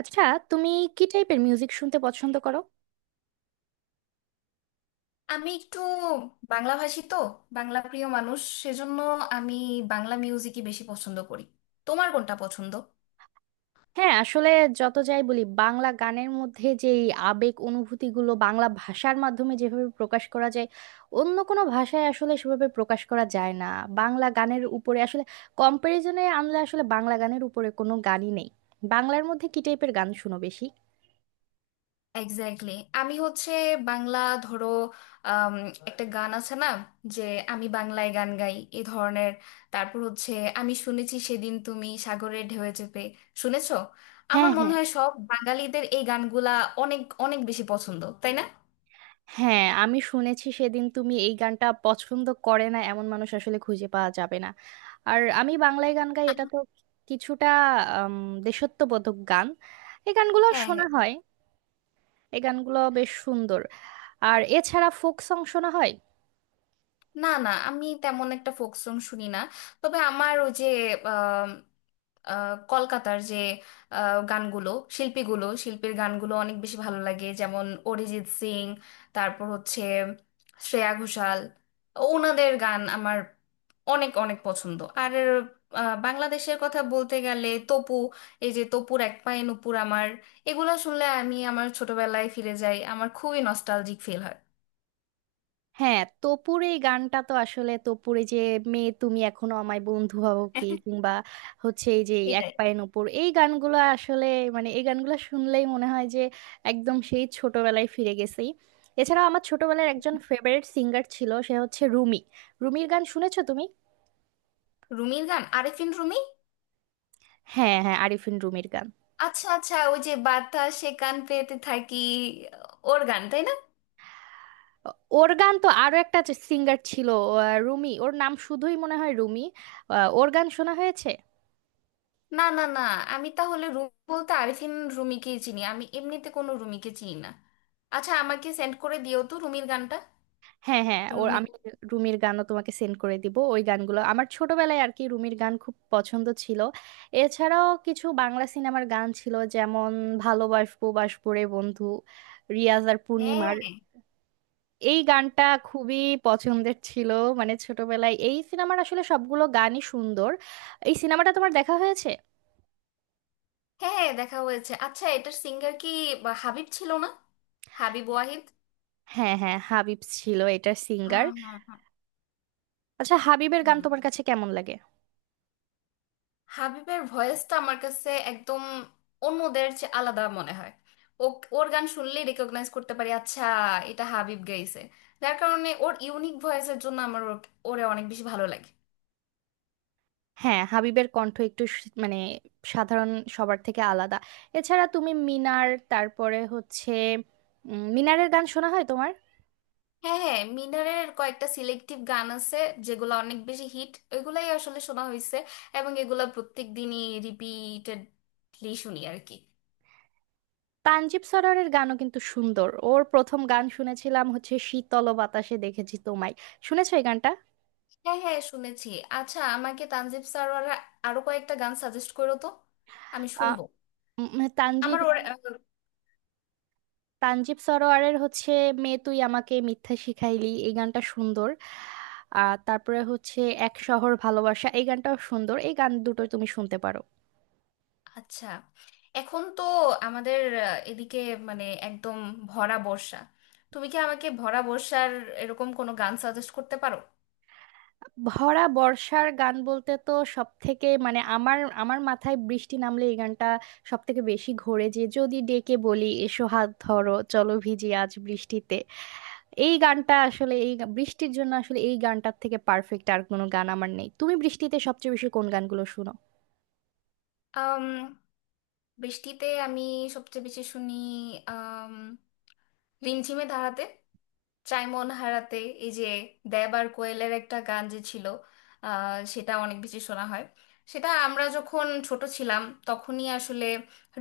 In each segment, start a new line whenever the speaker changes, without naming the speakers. আচ্ছা, তুমি কি টাইপের মিউজিক শুনতে পছন্দ করো?
আমি একটু বাংলা ভাষী তো, বাংলা প্রিয় মানুষ সেজন্য আমি বাংলা মিউজিকই বেশি পছন্দ করি। তোমার কোনটা পছন্দ?
হ্যাঁ, আসলে যত যাই বলি, বাংলা গানের মধ্যে যে এই আবেগ অনুভূতিগুলো বাংলা ভাষার মাধ্যমে যেভাবে প্রকাশ করা যায়, অন্য কোনো ভাষায় আসলে সেভাবে প্রকাশ করা যায় না। বাংলা গানের উপরে আসলে কম্পারিজনে আনলে আসলে বাংলা গানের উপরে কোনো গানই নেই। বাংলার মধ্যে কি টাইপের গান শুনো বেশি?
এক্স্যাক্টলি। আমি হচ্ছে বাংলা, ধরো, আম, একটা গান আছে না, যে আমি বাংলায় গান গাই এ ধরনের। তারপর হচ্ছে আমি শুনেছি সেদিন তুমি সাগরের ঢেউয়ে চেপে, শুনেছো?
হ্যাঁ
আমার মনে
হ্যাঁ
হয় সব বাঙালিদের এই গানগুলা অনেক অনেক বেশি পছন্দ, তাই না?
হ্যাঁ আমি শুনেছি সেদিন তুমি এই গানটা পছন্দ করে না এমন মানুষ আসলে খুঁজে পাওয়া যাবে না। আর আমি বাংলায় গান গাই,
আ-
এটা তো কিছুটা আম, দেশাত্মবোধক গান, এই গানগুলো
হ্যাঁ, হ্যাঁ।
শোনা হয়। এই গানগুলো বেশ সুন্দর। আর এছাড়া ফোক সং শোনা হয়।
না না, আমি তেমন একটা ফোক সং শুনি না। তবে আমার ওই যে আম, কলকাতার যে গানগুলো, শিল্পীগুলো, শিল্পীর গানগুলো অনেক বেশি ভালো লাগে, যেমন অরিজিৎ সিং, তারপর হচ্ছে শ্রেয়া ঘোষাল। ওনাদের গান আমার অনেক অনেক পছন্দ। আর বাংলাদেশের কথা বলতে গেলে তপু, এই যে তপুর এক পায়ে নুপুর আমার, এগুলো শুনলে আমি আমার ছোটবেলায় ফিরে যাই, আমার খুবই নস্টালজিক ফিল হয়।
হ্যাঁ, তপুর এই গানটা তো আসলে তপুর এই যে মেয়ে তুমি এখনো আমায় বন্ধু হবো কি, কিংবা হচ্ছে এই যে এক
এটাই।
পায়ের ওপর, এই গানগুলো আসলে মানে এই গানগুলো শুনলেই মনে হয় যে একদম সেই ছোটবেলায় ফিরে গেছি। এছাড়াও আমার ছোটবেলার একজন ফেভারিট সিঙ্গার ছিল, সে হচ্ছে রুমি। রুমির গান শুনেছো তুমি?
রুমির গান? আরেফিন রুমি।
হ্যাঁ হ্যাঁ, আরিফিন রুমির গান।
আচ্ছা আচ্ছা, ওই যে বাতাসে কান পেতে থাকি, ওর গান তাই না?
ও- ওর গান তো আরো একটা সিঙ্গার ছিল। রুমি ওর নাম, শুধুই মনে হয় রুমি। ওর গান শোনা হয়েছে?
না না না, আমি তাহলে রুমি বলতে আরিফিন রুমিকেই চিনি, আমি এমনিতে কোনো রুমিকে চিনি না। আচ্ছা, আমাকে সেন্ড করে দিও তো রুমির গানটা।
হ্যাঁ হ্যাঁ, ওর
রুমি।
আমি রুমির গানও তোমাকে সেন্ড করে দিব। ওই গানগুলো আমার ছোটবেলায় আর কি রুমির গান খুব পছন্দ ছিল। এছাড়াও কিছু বাংলা সিনেমার গান ছিল, যেমন ভালোবাসবো বাসবো রে বন্ধু, রিয়াজ আর
হ্যাঁ
পূর্ণিমার এই গানটা খুবই পছন্দের ছিল। মানে ছোটবেলায় এই সিনেমার আসলে সবগুলো গানই সুন্দর। এই সিনেমাটা তোমার দেখা হয়েছে?
হ্যাঁ হ্যাঁ, দেখা হয়েছে। আচ্ছা, এটার সিঙ্গার কি বা হাবিব ছিল না? হাবিব ওয়াহিদ।
হ্যাঁ হ্যাঁ, হাবিব ছিল এটার সিঙ্গার।
হ্যাঁ হ্যাঁ হ্যাঁ।
আচ্ছা, হাবিবের গান
হুম,
তোমার কাছে কেমন লাগে?
হাবিবের ভয়েসটা আমার কাছে একদম অন্যদের চেয়ে আলাদা মনে হয়। ও, ওর গান শুনলেই রেকগনাইজ করতে পারি, আচ্ছা এটা হাবিব গাইছে। যার কারণে ওর ইউনিক ভয়েসের জন্য আমার ওরে অনেক বেশি ভালো লাগে।
হ্যাঁ, হাবিবের কণ্ঠ একটু মানে সাধারণ সবার থেকে আলাদা। এছাড়া তুমি মিনার, তারপরে হচ্ছে মিনারের গান শোনা হয় তোমার?
হ্যাঁ হ্যাঁ, মিনারের কয়েকটা সিলেক্টিভ গান আছে, যেগুলো অনেক বেশি হিট, ওইগুলাই আসলে শোনা হয়েছে। এবং এগুলা প্রত্যেক দিনই রিপিটেডলি শুনি আর কি।
তানজিব সরোয়ারের গানও কিন্তু সুন্দর। ওর প্রথম গান শুনেছিলাম হচ্ছে শীতল বাতাসে দেখেছি তোমায়। শুনেছো এই গানটা?
হ্যাঁ হ্যাঁ, শুনেছি। আচ্ছা, আমাকে তানজিব স্যার আরো কয়েকটা গান সাজেস্ট করো তো, আমি
আহ,
শুনবো।
তানজিব
আমার ওর।
তানজিব সরোয়ারের হচ্ছে মেয়ে তুই আমাকে মিথ্যা শিখাইলি, এই গানটা সুন্দর। আর তারপরে হচ্ছে এক শহর ভালোবাসা, এই গানটাও সুন্দর। এই গান দুটো তুমি শুনতে পারো।
আচ্ছা, এখন তো আমাদের এদিকে মানে একদম ভরা বর্ষা। তুমি কি আমাকে ভরা বর্ষার এরকম কোনো গান সাজেস্ট করতে পারো?
ভরা বর্ষার গান বলতে তো সব থেকে মানে আমার আমার মাথায় বৃষ্টি নামলে এই গানটা সব থেকে বেশি ঘোরে, যে যদি ডেকে বলি এসো হাত ধরো চলো ভিজি আজ বৃষ্টিতে। এই গানটা আসলে এই বৃষ্টির জন্য আসলে এই গানটার থেকে পারফেক্ট আর কোনো গান আমার নেই। তুমি বৃষ্টিতে সবচেয়ে বেশি কোন গানগুলো শুনো?
আম, বৃষ্টিতে আমি সবচেয়ে বেশি শুনি আম, রিমঝিমে ধারাতে চাই মন হারাতে, এই যে দেব আর কোয়েলের একটা গান যে ছিল, সেটা অনেক বেশি শোনা হয়। সেটা আমরা যখন ছোট ছিলাম তখনই আসলে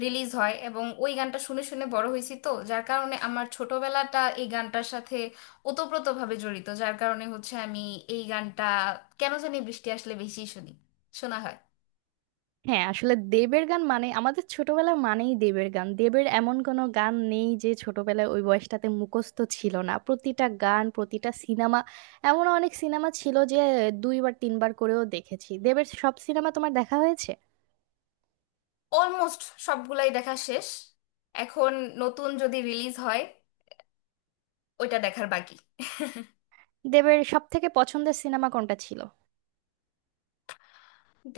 রিলিজ হয়, এবং ওই গানটা শুনে শুনে বড় হয়েছি, তো যার কারণে আমার ছোটবেলাটা এই গানটার সাথে ওতপ্রোতভাবে জড়িত, যার কারণে হচ্ছে আমি এই গানটা কেন জানি বৃষ্টি আসলে বেশি শুনি, শোনা হয়।
হ্যাঁ, আসলে দেবের গান মানে আমাদের ছোটবেলা মানেই দেবের গান। দেবের এমন কোনো গান নেই যে ছোটবেলায় ওই বয়সটাতে মুখস্থ ছিল না, প্রতিটা গান, প্রতিটা সিনেমা। এমন অনেক সিনেমা ছিল যে দুইবার তিনবার করেও দেখেছি। দেবের সব সিনেমা তোমার দেখা হয়েছে?
অলমোস্ট সবগুলাই দেখা শেষ। এখন নতুন যদি রিলিজ হয় ওইটা দেখার বাকি।
দেবের সব থেকে পছন্দের সিনেমা কোনটা ছিল?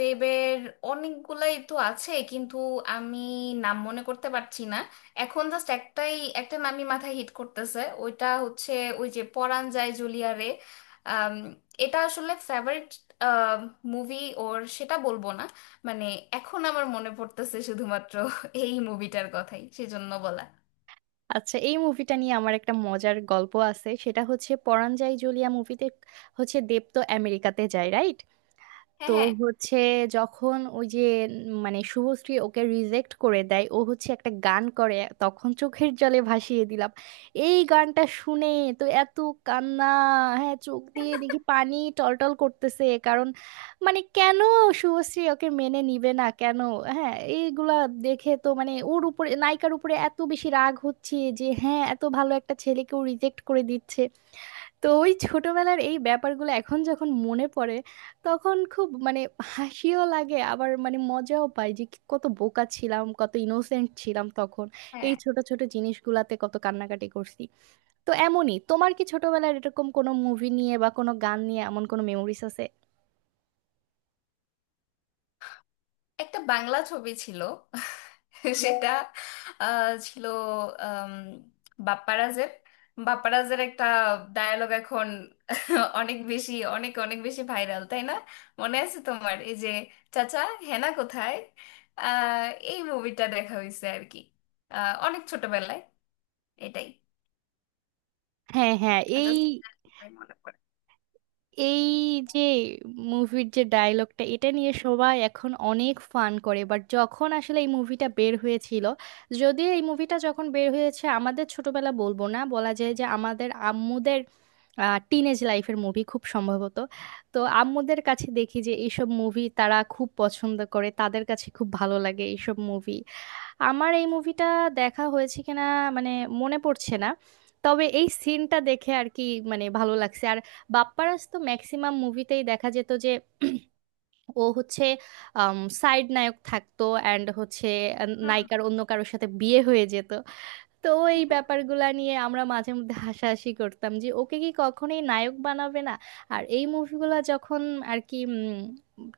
দেবের অনেকগুলাই তো আছে, কিন্তু আমি নাম মনে করতে পারছি না। এখন জাস্ট একটাই, একটা নামই মাথায় হিট করতেছে, ওইটা হচ্ছে ওই যে পরাণ যায় জুলিয়া রে। আম, এটা আসলে ফেভারিট মুভি ওর সেটা বলবো না, মানে এখন আমার মনে পড়তেছে শুধুমাত্র এই মুভিটার কথাই, সেজন্য বলা।
আচ্ছা, এই মুভিটা নিয়ে আমার একটা মজার গল্প আছে। সেটা হচ্ছে পরাণ যায় জ্বলিয়া মুভিতে হচ্ছে দেব তো আমেরিকাতে যায়, রাইট?
হ্যাঁ
তো
হ্যাঁ।
হচ্ছে যখন ওই যে মানে শুভশ্রী ওকে রিজেক্ট করে দেয়, ও হচ্ছে একটা গান করে, তখন চোখের জলে ভাসিয়ে দিলাম এই গানটা শুনে তো এত কান্না। হ্যাঁ, চোখ দিয়ে দেখি পানি টলটল করতেছে, কারণ মানে কেন শুভশ্রী ওকে মেনে নিবে না কেন। হ্যাঁ, এইগুলা দেখে তো মানে ওর উপরে, নায়িকার উপরে এত বেশি রাগ হচ্ছে যে, হ্যাঁ, এত ভালো একটা ছেলেকেও রিজেক্ট করে দিচ্ছে। তো ওই ছোটবেলার এই ব্যাপারগুলো এখন যখন মনে পড়ে, তখন খুব মানে হাসিও লাগে, আবার মানে মজাও পাই যে কত বোকা ছিলাম, কত ইনোসেন্ট ছিলাম তখন। এই
হ্যাঁ,
ছোট ছোট জিনিসগুলাতে কত কান্নাকাটি করছি। তো এমনই তোমার কি ছোটবেলার এরকম কোনো মুভি নিয়ে বা কোনো গান নিয়ে এমন কোনো মেমোরিজ আছে?
একটা বাংলা ছবি ছিল, সেটা ছিল আম, বাপ্পারাজের। একটা ডায়ালগ এখন অনেক বেশি, অনেক অনেক বেশি ভাইরাল, তাই না? মনে আছে তোমার, এই যে চাচা হেনা কোথায়? আহ, এই মুভিটা দেখা হয়েছে আর কি, অনেক ছোটবেলায়। এটাই,
হ্যাঁ হ্যাঁ এই
জাস্ট মনে পড়ে।
এই যে মুভির যে ডায়লগটা, এটা নিয়ে সবাই এখন অনেক ফান করে, বাট যখন আসলে এই মুভিটা বের হয়েছিল, যদিও এই মুভিটা যখন বের হয়েছে আমাদের ছোটবেলা বলবো না, বলা যায় যে আমাদের আম্মুদের টিনেজ লাইফের মুভি খুব সম্ভবত। তো আম্মুদের কাছে দেখি যে এইসব মুভি তারা খুব পছন্দ করে, তাদের কাছে খুব ভালো লাগে এইসব মুভি। আমার এই মুভিটা দেখা হয়েছে কিনা মানে মনে পড়ছে না। তবে এই সিনটা দেখে আর কি মানে ভালো লাগছে। আর বাপ্পারাজ তো ম্যাক্সিমাম মুভিতেই দেখা যেত যে ও হচ্ছে সাইড নায়ক থাকতো, অ্যান্ড হচ্ছে নায়িকার অন্য কারোর সাথে বিয়ে হয়ে যেত। তো এই ব্যাপারগুলা নিয়ে আমরা মাঝে মধ্যে হাসাহাসি করতাম যে ওকে কি কখনোই নায়ক বানাবে না। আর এই মুভিগুলা যখন আর কি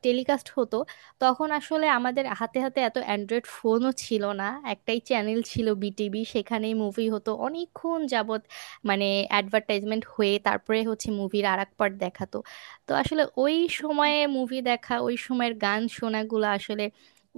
টেলিকাস্ট হতো, তখন আসলে আমাদের হাতে হাতে এত অ্যান্ড্রয়েড ফোনও ছিল না। একটাই চ্যানেল ছিল বিটিভি, সেখানেই মুভি হতো অনেকক্ষণ যাবত, মানে অ্যাডভার্টাইজমেন্ট হয়ে তারপরে হচ্ছে মুভির আর এক পার্ট দেখাতো। তো আসলে ওই সময়ে মুভি দেখা, ওই সময়ের গান শোনাগুলো আসলে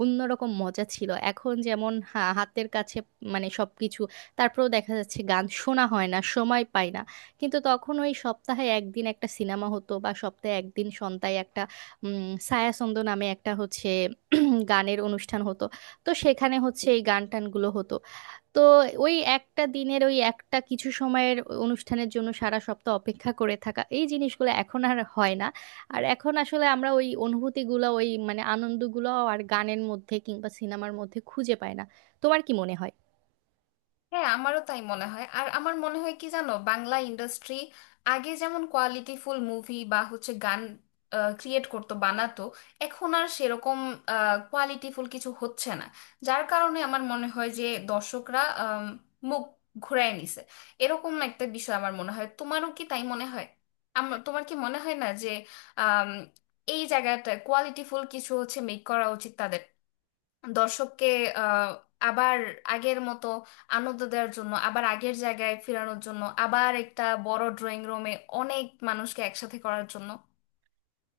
অন্যরকম মজা ছিল। এখন যেমন হাতের কাছে মানে সবকিছু, তারপরেও দেখা যাচ্ছে গান শোনা হয় না, সময় পাই না। কিন্তু তখন ওই সপ্তাহে একদিন একটা সিনেমা হতো, বা সপ্তাহে একদিন সন্ধ্যায় একটা ছায়াছন্দ নামে একটা হচ্ছে গানের অনুষ্ঠান হতো। তো সেখানে হচ্ছে এই গান টানগুলো হতো। তো ওই একটা দিনের, ওই একটা কিছু সময়ের অনুষ্ঠানের জন্য সারা সপ্তাহ অপেক্ষা করে থাকা, এই জিনিসগুলো এখন আর হয় না। আর এখন আসলে আমরা ওই অনুভূতিগুলো, ওই মানে আনন্দগুলো আর গানের মধ্যে কিংবা সিনেমার মধ্যে খুঁজে পাই না। তোমার কি মনে হয়?
হ্যাঁ, আমারও তাই মনে হয়। আর আমার মনে হয় কি জানো, বাংলা ইন্ডাস্ট্রি আগে যেমন কোয়ালিটিফুল মুভি বা হচ্ছে গান ক্রিয়েট করতো, বানাতো, এখন আর সেরকম কোয়ালিটিফুল কিছু হচ্ছে না। যার কারণে আমার মনে হয় যে দর্শকরা মুখ ঘুরায় নিছে, এরকম একটা বিষয় আমার মনে হয়। তোমারও কি তাই মনে হয়? আমার, তোমার কি মনে হয় না যে আম, এই জায়গাটা কোয়ালিটিফুল কিছু হচ্ছে মেক করা উচিত, দর্শককে আহ, আবার আগের মতো আনন্দ দেওয়ার জন্য, আবার আগের জায়গায় ফেরানোর জন্য, আবার একটা বড় ড্রয়িং রুমে অনেক মানুষকে একসাথে করার জন্য।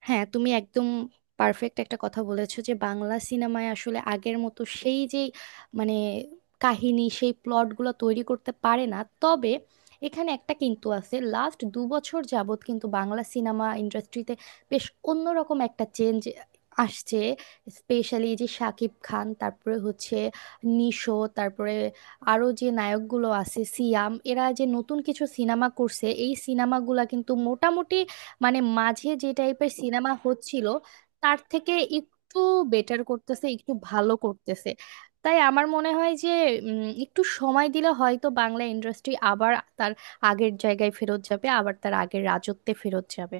হ্যাঁ, তুমি একদম পারফেক্ট একটা কথা বলেছো যে বাংলা সিনেমায় আসলে আগের মতো সেই যে মানে কাহিনী, সেই প্লটগুলো তৈরি করতে পারে না। তবে এখানে একটা কিন্তু আছে, লাস্ট 2 বছর যাবৎ কিন্তু বাংলা সিনেমা ইন্ডাস্ট্রিতে বেশ অন্যরকম একটা চেঞ্জ আসছে। স্পেশালি যে শাকিব খান, তারপরে হচ্ছে নিশো, তারপরে আরও যে নায়কগুলো আছে সিয়াম, এরা যে নতুন কিছু সিনেমা করছে, এই সিনেমাগুলা কিন্তু মোটামুটি মানে মাঝে যে টাইপের সিনেমা হচ্ছিল তার থেকে একটু বেটার করতেছে, একটু ভালো করতেছে। তাই আমার মনে হয় যে একটু সময় দিলে হয়তো বাংলা ইন্ডাস্ট্রি আবার তার আগের জায়গায় ফেরত যাবে, আবার তার আগের রাজত্বে ফেরত যাবে।